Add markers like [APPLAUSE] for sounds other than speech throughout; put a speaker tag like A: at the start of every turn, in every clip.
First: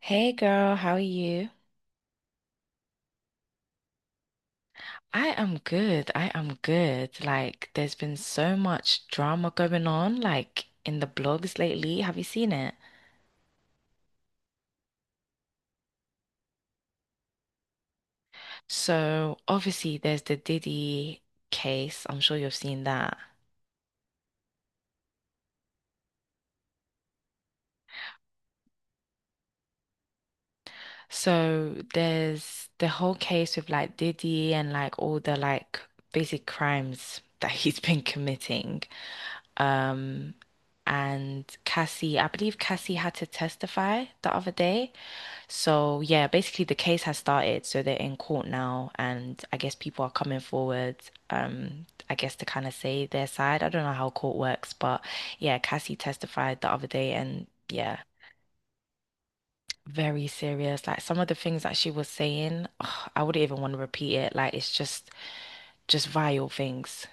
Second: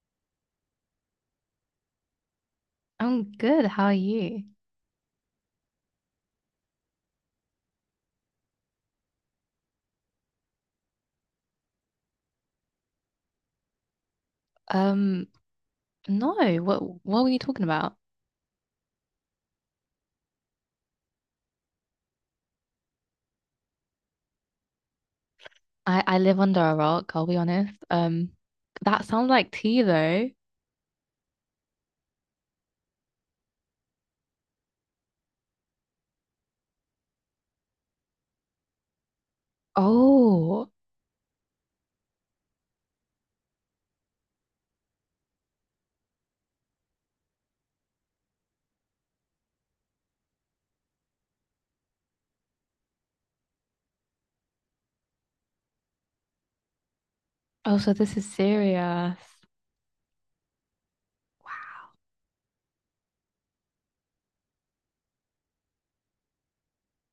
A: Hey girl, how are you?
B: I'm good. How are you?
A: I am good. I am good. Like, there's been so much drama going on, like in the blogs lately. Have you seen it?
B: Um, no, what were you talking about?
A: So, obviously, there's the Diddy case. I'm sure you've seen that.
B: I live under a rock, I'll be honest. That sounds like tea though.
A: So, there's the whole case with like Diddy and like all the like basic crimes [LAUGHS] that he's been committing. Um,
B: Oh,
A: and Cassie, I believe Cassie had to testify the other day. So yeah, basically the case has started, so they're in court now, and I guess people are coming forward, I guess to kind of say their side. I don't know how court works, but yeah, Cassie testified the other day, and
B: oh, so
A: yeah,
B: this is serious.
A: very serious. Like some of the things that she was saying, ugh, I wouldn't even want to repeat it. Like it's just vile things.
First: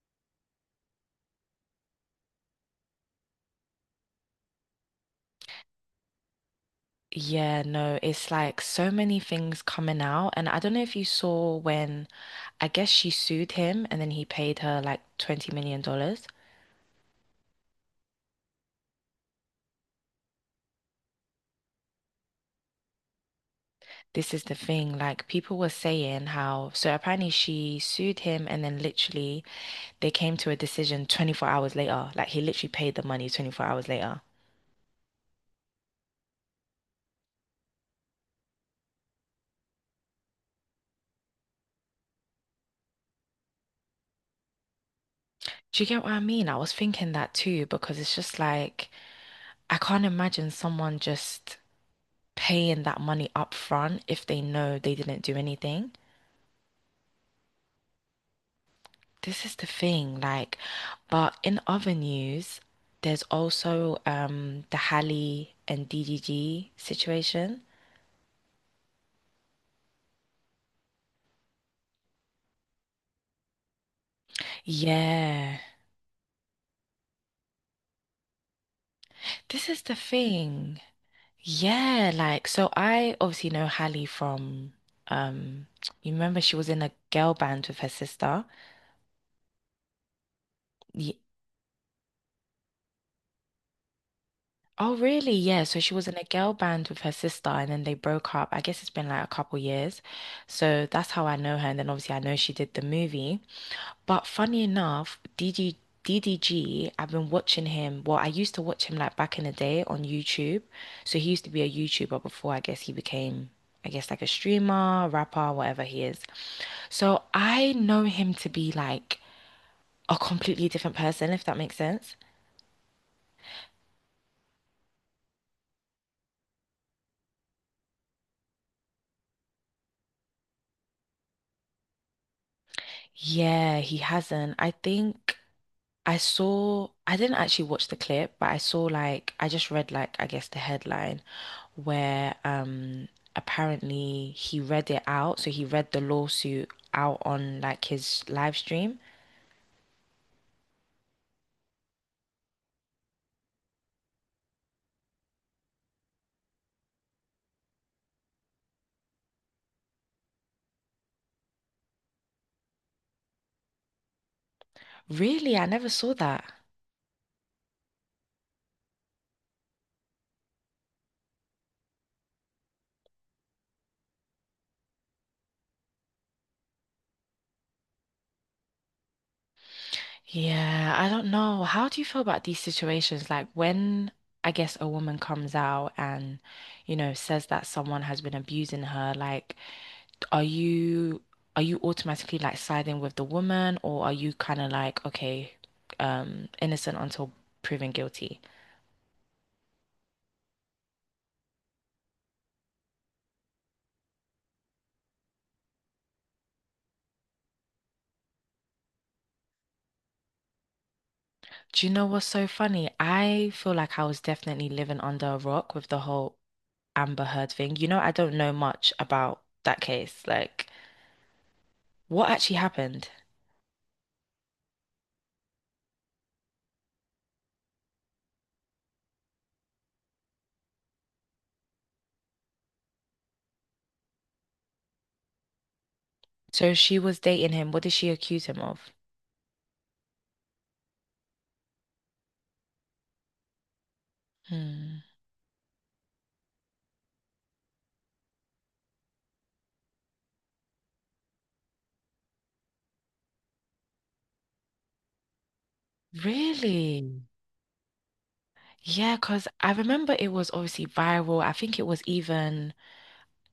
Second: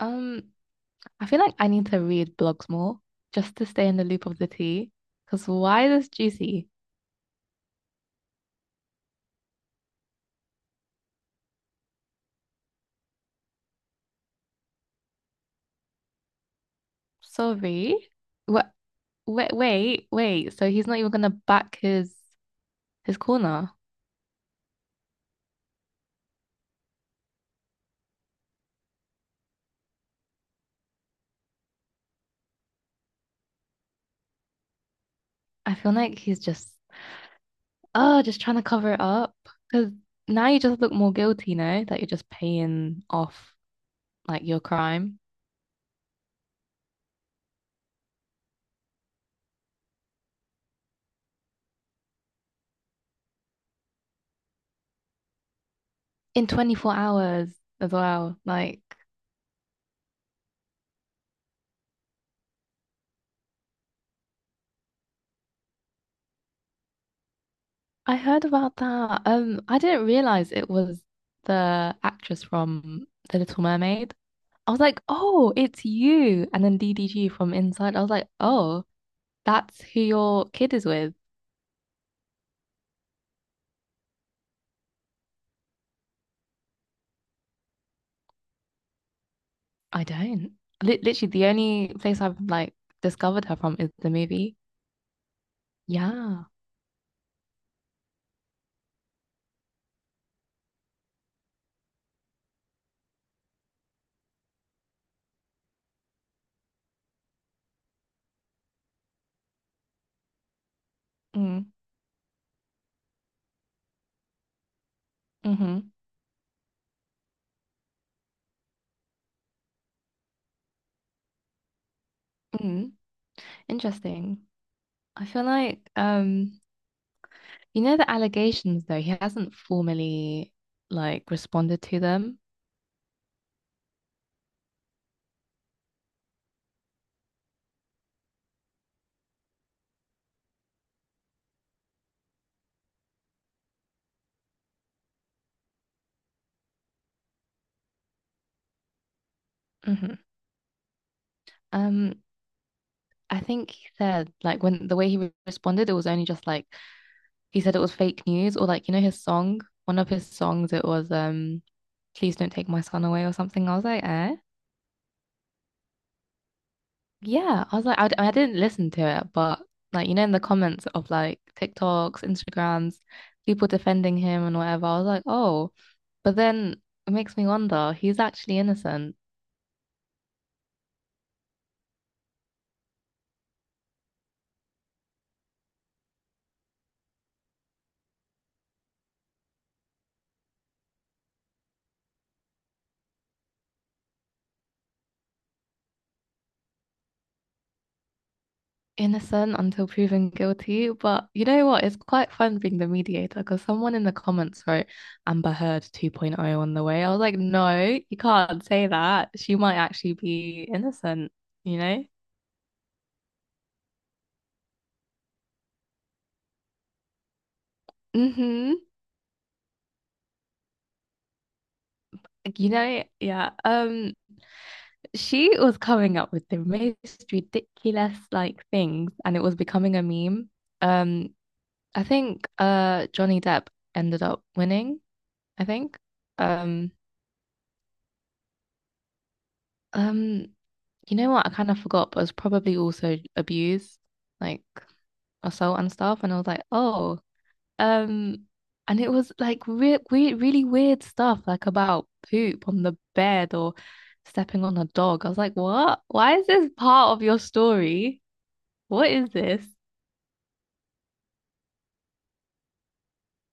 B: Um, I feel like I need to read blogs more just to stay in the loop of the tea. Because why this juicy?
A: Yeah, no, it's like so many things coming out. And I don't know if you saw when I guess she sued him and then he paid her like $20 million dollars.
B: Sorry. What? Wait, wait, wait. So he's not even gonna back his corner.
A: This is the thing, like people were saying how, so apparently she sued him and then literally they came to a decision 24 hours later. Like he literally paid the money 24 hours later.
B: I feel like he's just oh, just trying to cover it up. Because now you just look more guilty, no? That you're just paying off like your crime
A: Do you get what I mean? I was thinking that too because it's just like I can't imagine someone just paying that money up front if they know they didn't do anything.
B: in 24 hours as well. Like,
A: This is the thing, like, but in other news, there's also the Halle and DDG situation.
B: I heard about that. I didn't realize it was the actress from The Little Mermaid. I was like, oh,
A: Yeah.
B: it's you. And then DDG from inside. I was like, oh,
A: This
B: that's
A: is the
B: who your kid
A: thing.
B: is with.
A: Yeah, like so I obviously know Hallie from um you remember she was in a girl band with her sister.
B: I don't.
A: Ye-
B: Literally, the only place I've like discovered her from is the movie.
A: Oh really? Yeah, so she was in a
B: Yeah.
A: girl band with her sister and then they broke up. I guess it's been like a couple years. So that's how I know her and then obviously I know she did the movie. But funny enough, DDD have been watching him. Well, I used to watch him like back in the day on YouTube. So he used to be a
B: Mm,
A: YouTuber before I guess he became, I guess, like a streamer, rapper, whatever
B: hmm
A: he is. So I know him to be like a completely different person, if that makes sense.
B: Mm, Interesting. I feel like you know the allegations though, he hasn't formally like responded to them.
A: Yeah, he hasn't. I think I saw, I didn't actually watch the clip, but I saw like, I just read like, I guess the headline, where apparently he read it out. So he read the lawsuit out on like his live stream.
B: hmm Um, I think he said like when the way he responded, it was only just like he said it was fake news or like you know his song, one of his songs, it was please don't take my son away or something. I was like, eh?
A: Really? I never saw that.
B: Yeah, I was like, I didn't listen to it, but like, you know, in the comments of like TikToks, Instagrams, people defending him and whatever, I was like, oh, but then it makes me wonder, he's actually innocent,
A: Yeah, I don't know. How do you feel about these situations? Like when I guess a woman comes out and, you know, says that someone has been abusing her, like are you are you automatically like siding with the woman or are you kind of like, okay, innocent until proven guilty?
B: innocent until proven guilty. But you know what? It's quite fun being the mediator because someone in the comments wrote Amber Heard 2.0 on the way. I was like, no, you can't say that. She might actually be innocent, you
A: Do you
B: know?
A: know what's so funny? I feel like I was definitely living under a rock with the whole Amber Heard thing. You know, I don't know
B: Mm-hmm.
A: much about that case. Like, what actually
B: You know,
A: happened?
B: yeah. She was coming up with the most ridiculous like things and it was becoming a meme. Um, I think Johnny Depp ended up winning, I think.
A: So
B: Um,
A: she was dating him. What did she accuse him of?
B: um, you know what? I kind of forgot, but it was probably also abuse, like
A: Hmm.
B: assault and stuff. And I was like, oh, um, and it was like weird, weird, really weird stuff, like about poop on the bed or stepping on a dog. I was like, what? Why is this part of
A: Really?
B: your story? What
A: Yeah,
B: is
A: because
B: this?
A: I remember it was obviously viral. I think it was even,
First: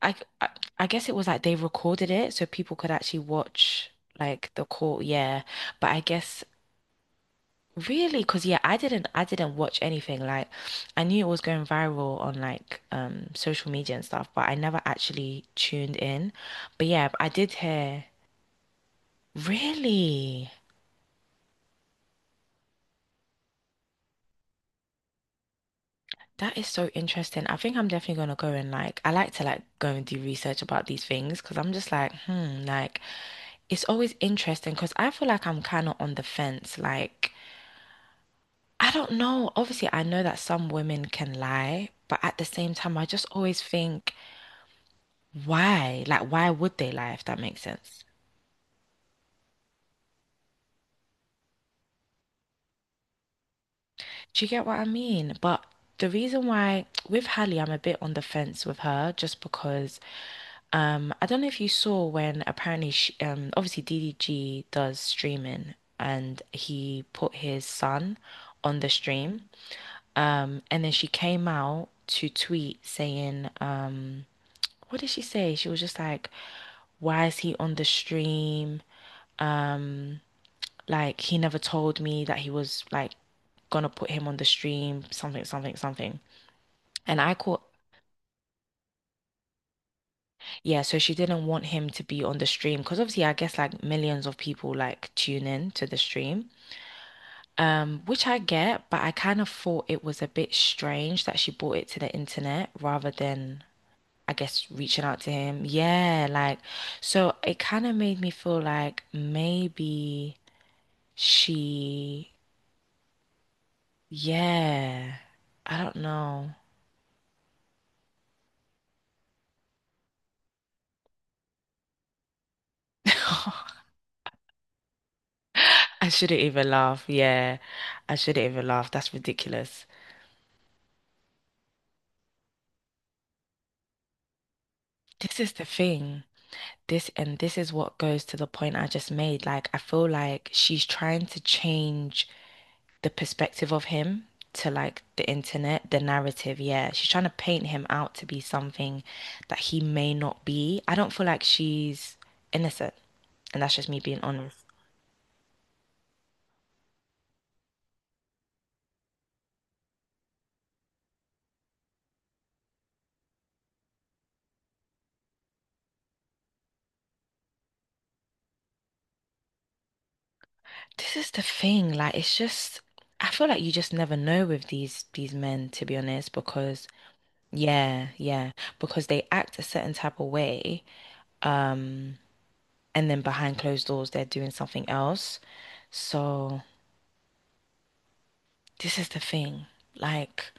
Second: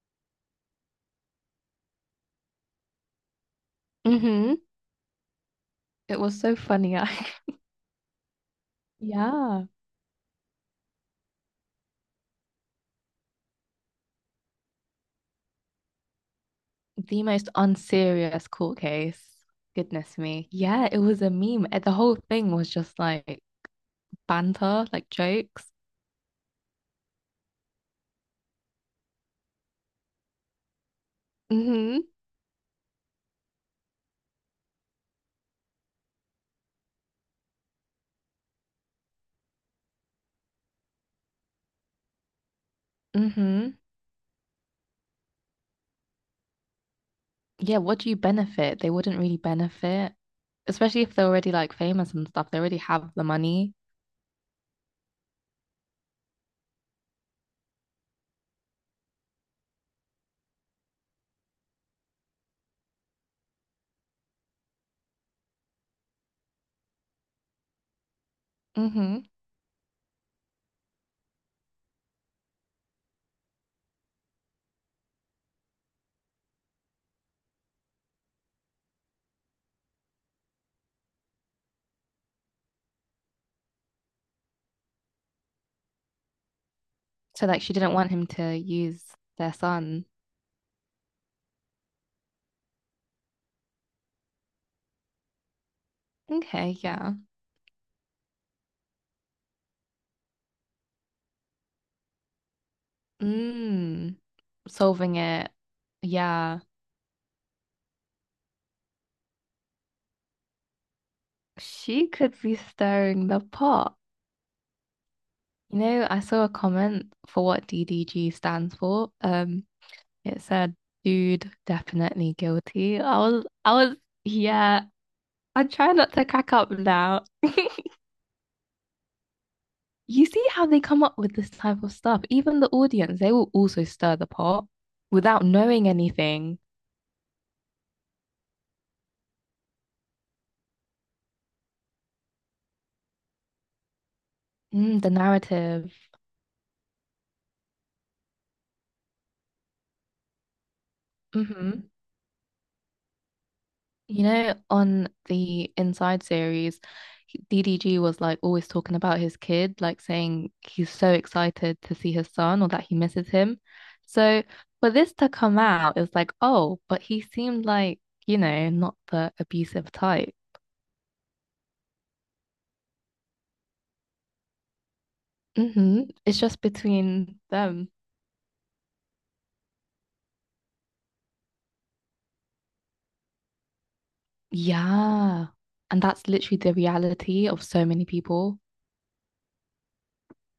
A: I, I, I guess it was like they recorded it so people could actually watch like
B: hmm
A: the court. Yeah. But I
B: It was
A: guess
B: so funny. I [LAUGHS]
A: Really? Because yeah, I didn't
B: Yeah.
A: watch anything. Like I knew it was going viral on like social media and stuff, but I never actually tuned in. But yeah,
B: The
A: I
B: most
A: did hear.
B: unserious court case. Goodness me.
A: Really?
B: Yeah, it was a meme. The whole thing was just like banter, like jokes.
A: That is so interesting. I think I'm definitely gonna go and like I like to like go and do research about these things because I'm just
B: Mm-hmm.
A: like, hmm, like it's always interesting because I feel like I'm kind of on the fence. Like I don't know. Obviously, I know that some women can lie, but at the same time, I just always
B: Mm-hmm.
A: think why? Like, why would they lie if that makes
B: Yeah, what
A: sense?
B: do you benefit? They wouldn't really benefit, especially if they're already like famous and stuff. They already have the money.
A: Do you get what I mean? But the reason why with Hallie, I'm a bit on the fence with her just because I don't know if you saw when apparently obviously DDG does streaming and he put his son on the
B: Mm-hmm.
A: stream. And then she came out to tweet saying what did she say? She was just like, why is he on the stream? Um Like he never told me that he was like gonna put him on the stream, something, something, something. And I
B: So like
A: caught,
B: she didn't want him to use their son.
A: yeah, so she didn't want him to be on the stream because obviously I guess like millions of people like tune in to the stream.
B: Okay, yeah.
A: Which I get, but I kind of thought it was a bit strange that she brought it to the internet rather than,
B: Mm.
A: I guess, reaching
B: Solving
A: out to
B: it.
A: him. Yeah, like,
B: Yeah.
A: so it kind of made me feel like maybe
B: She
A: she,
B: could be stirring the pot.
A: yeah, I
B: You
A: don't
B: know, I saw a
A: know.
B: comment for what DDG stands for. It said, "Dude, definitely guilty."
A: [LAUGHS]
B: I was, yeah. I try
A: I
B: not to
A: shouldn't
B: crack up
A: even laugh.
B: now. [LAUGHS]
A: Yeah, I shouldn't even laugh. That's ridiculous.
B: You see how they come up with this type of stuff. Even the audience, they will also stir the pot
A: This
B: without
A: is the
B: knowing
A: thing.
B: anything.
A: This is what goes to the point I just made. Like, I feel like she's trying to change the perspective of him to like
B: Mm, the
A: the internet,
B: narrative.
A: the narrative. Yeah, she's trying to paint him out to be something that he may not be. I don't feel like
B: hmm
A: she's innocent, and that's just me being
B: You know,
A: honest.
B: on the Inside series, DDG was like always talking about his kid, like saying he's so excited to see his son or that he misses him. So for this to come out, it was like, oh, but he seemed like, you know, not the abusive type.
A: This is the thing. Like, it's just I feel like you just never know with these men, to be honest,
B: It's just
A: because
B: between them.
A: yeah, yeah, because they act a certain type of way, um, and then behind closed doors they're doing something else.
B: Yeah. And that's literally
A: So
B: the reality of so many people.
A: this is the thing. Like,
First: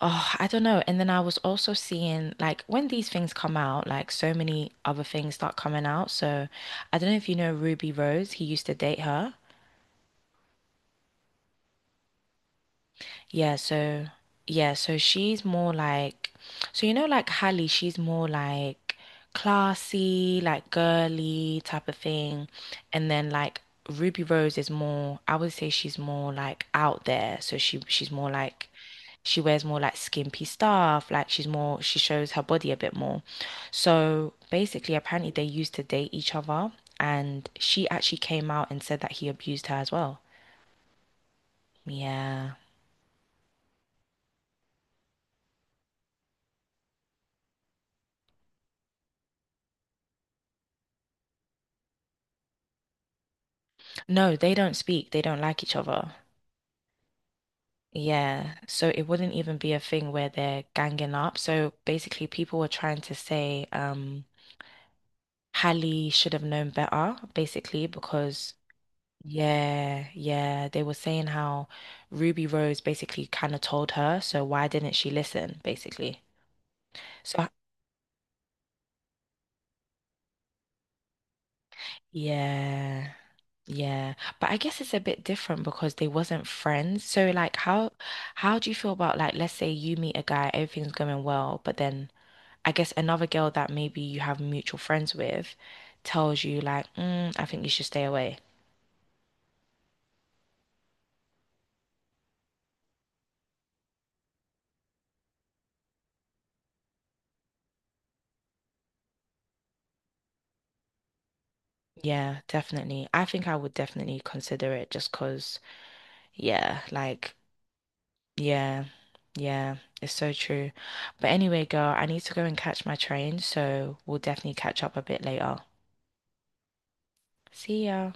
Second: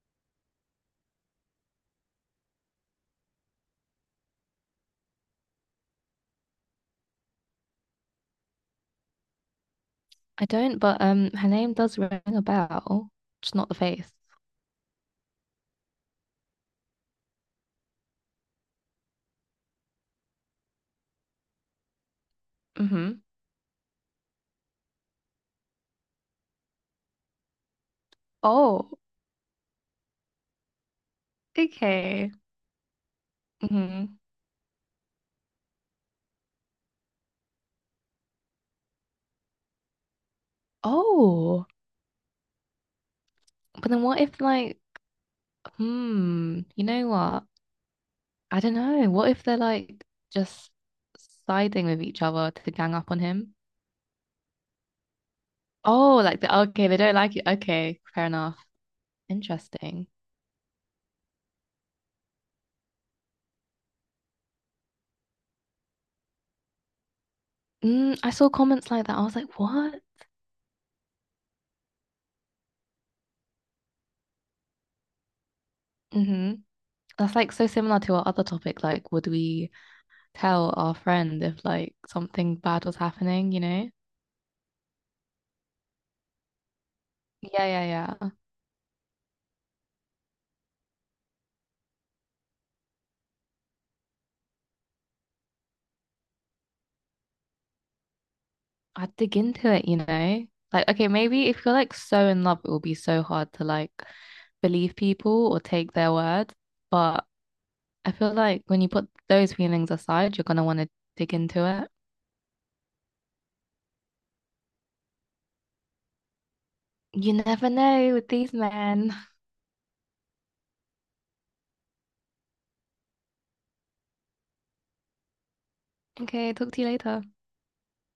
A: oh, I don't know. And then I was also seeing like when these things come out, like so many other things start coming out. So I don't know if you know Ruby Rose, he used to date her.
B: I don't, but her name does ring a bell, just
A: Yeah,
B: not the
A: so
B: face.
A: yeah, so she's more like so you know like Hallie, she's more like classy, like girly type of thing. And
B: hmm
A: then like Ruby Rose is more I would say she's more like out there. So she's more like
B: Oh,
A: she wears more like skimpy stuff, like she
B: okay.
A: shows her body a bit more.
B: hmm
A: So basically apparently they used to date each other and she actually came out and said that he abused her as well.
B: Oh,
A: Yeah.
B: but then what if like, hmm, you know what? I don't know. What if they're like just siding with each other to gang up on him?
A: No, they don't speak. They don't like each other.
B: Oh, like the okay, they don't like it. Okay, fair
A: Yeah.
B: enough.
A: So it wouldn't even be a
B: Interesting.
A: thing where they're ganging up. So basically, people were trying to say, Hallie should have known better, basically,
B: Mm, I saw
A: because
B: comments like that. I was like, what?
A: yeah, yeah, they were saying how Ruby Rose basically kind of told her, so why didn't she listen, basically?
B: hmm That's
A: So
B: like so similar to our other topic. Like, would we tell our friend if like something bad was
A: yeah.
B: happening, you know?
A: Yeah, but I guess it's a bit different because they wasn't friends. So like
B: Yeah,
A: how
B: yeah, yeah.
A: how do you feel about like let's say you meet a guy, everything's going well, but then I guess another girl that maybe you have mutual friends with tells you like, I think you should stay away.
B: I'd dig into it, you know? Like, okay, maybe if you're like so in love, it will be so hard to like believe people or take their word. But I feel like when you put those feelings aside, you're gonna want to dig into it.
A: Yeah, definitely. I think I would definitely consider it just 'cause, yeah, like,
B: You never know with these
A: yeah,
B: men. [LAUGHS]
A: yeah, it's so true. But anyway, girl, I need to go and catch my train, so we'll definitely catch up a bit later.
B: Okay, talk to you later.
A: See ya.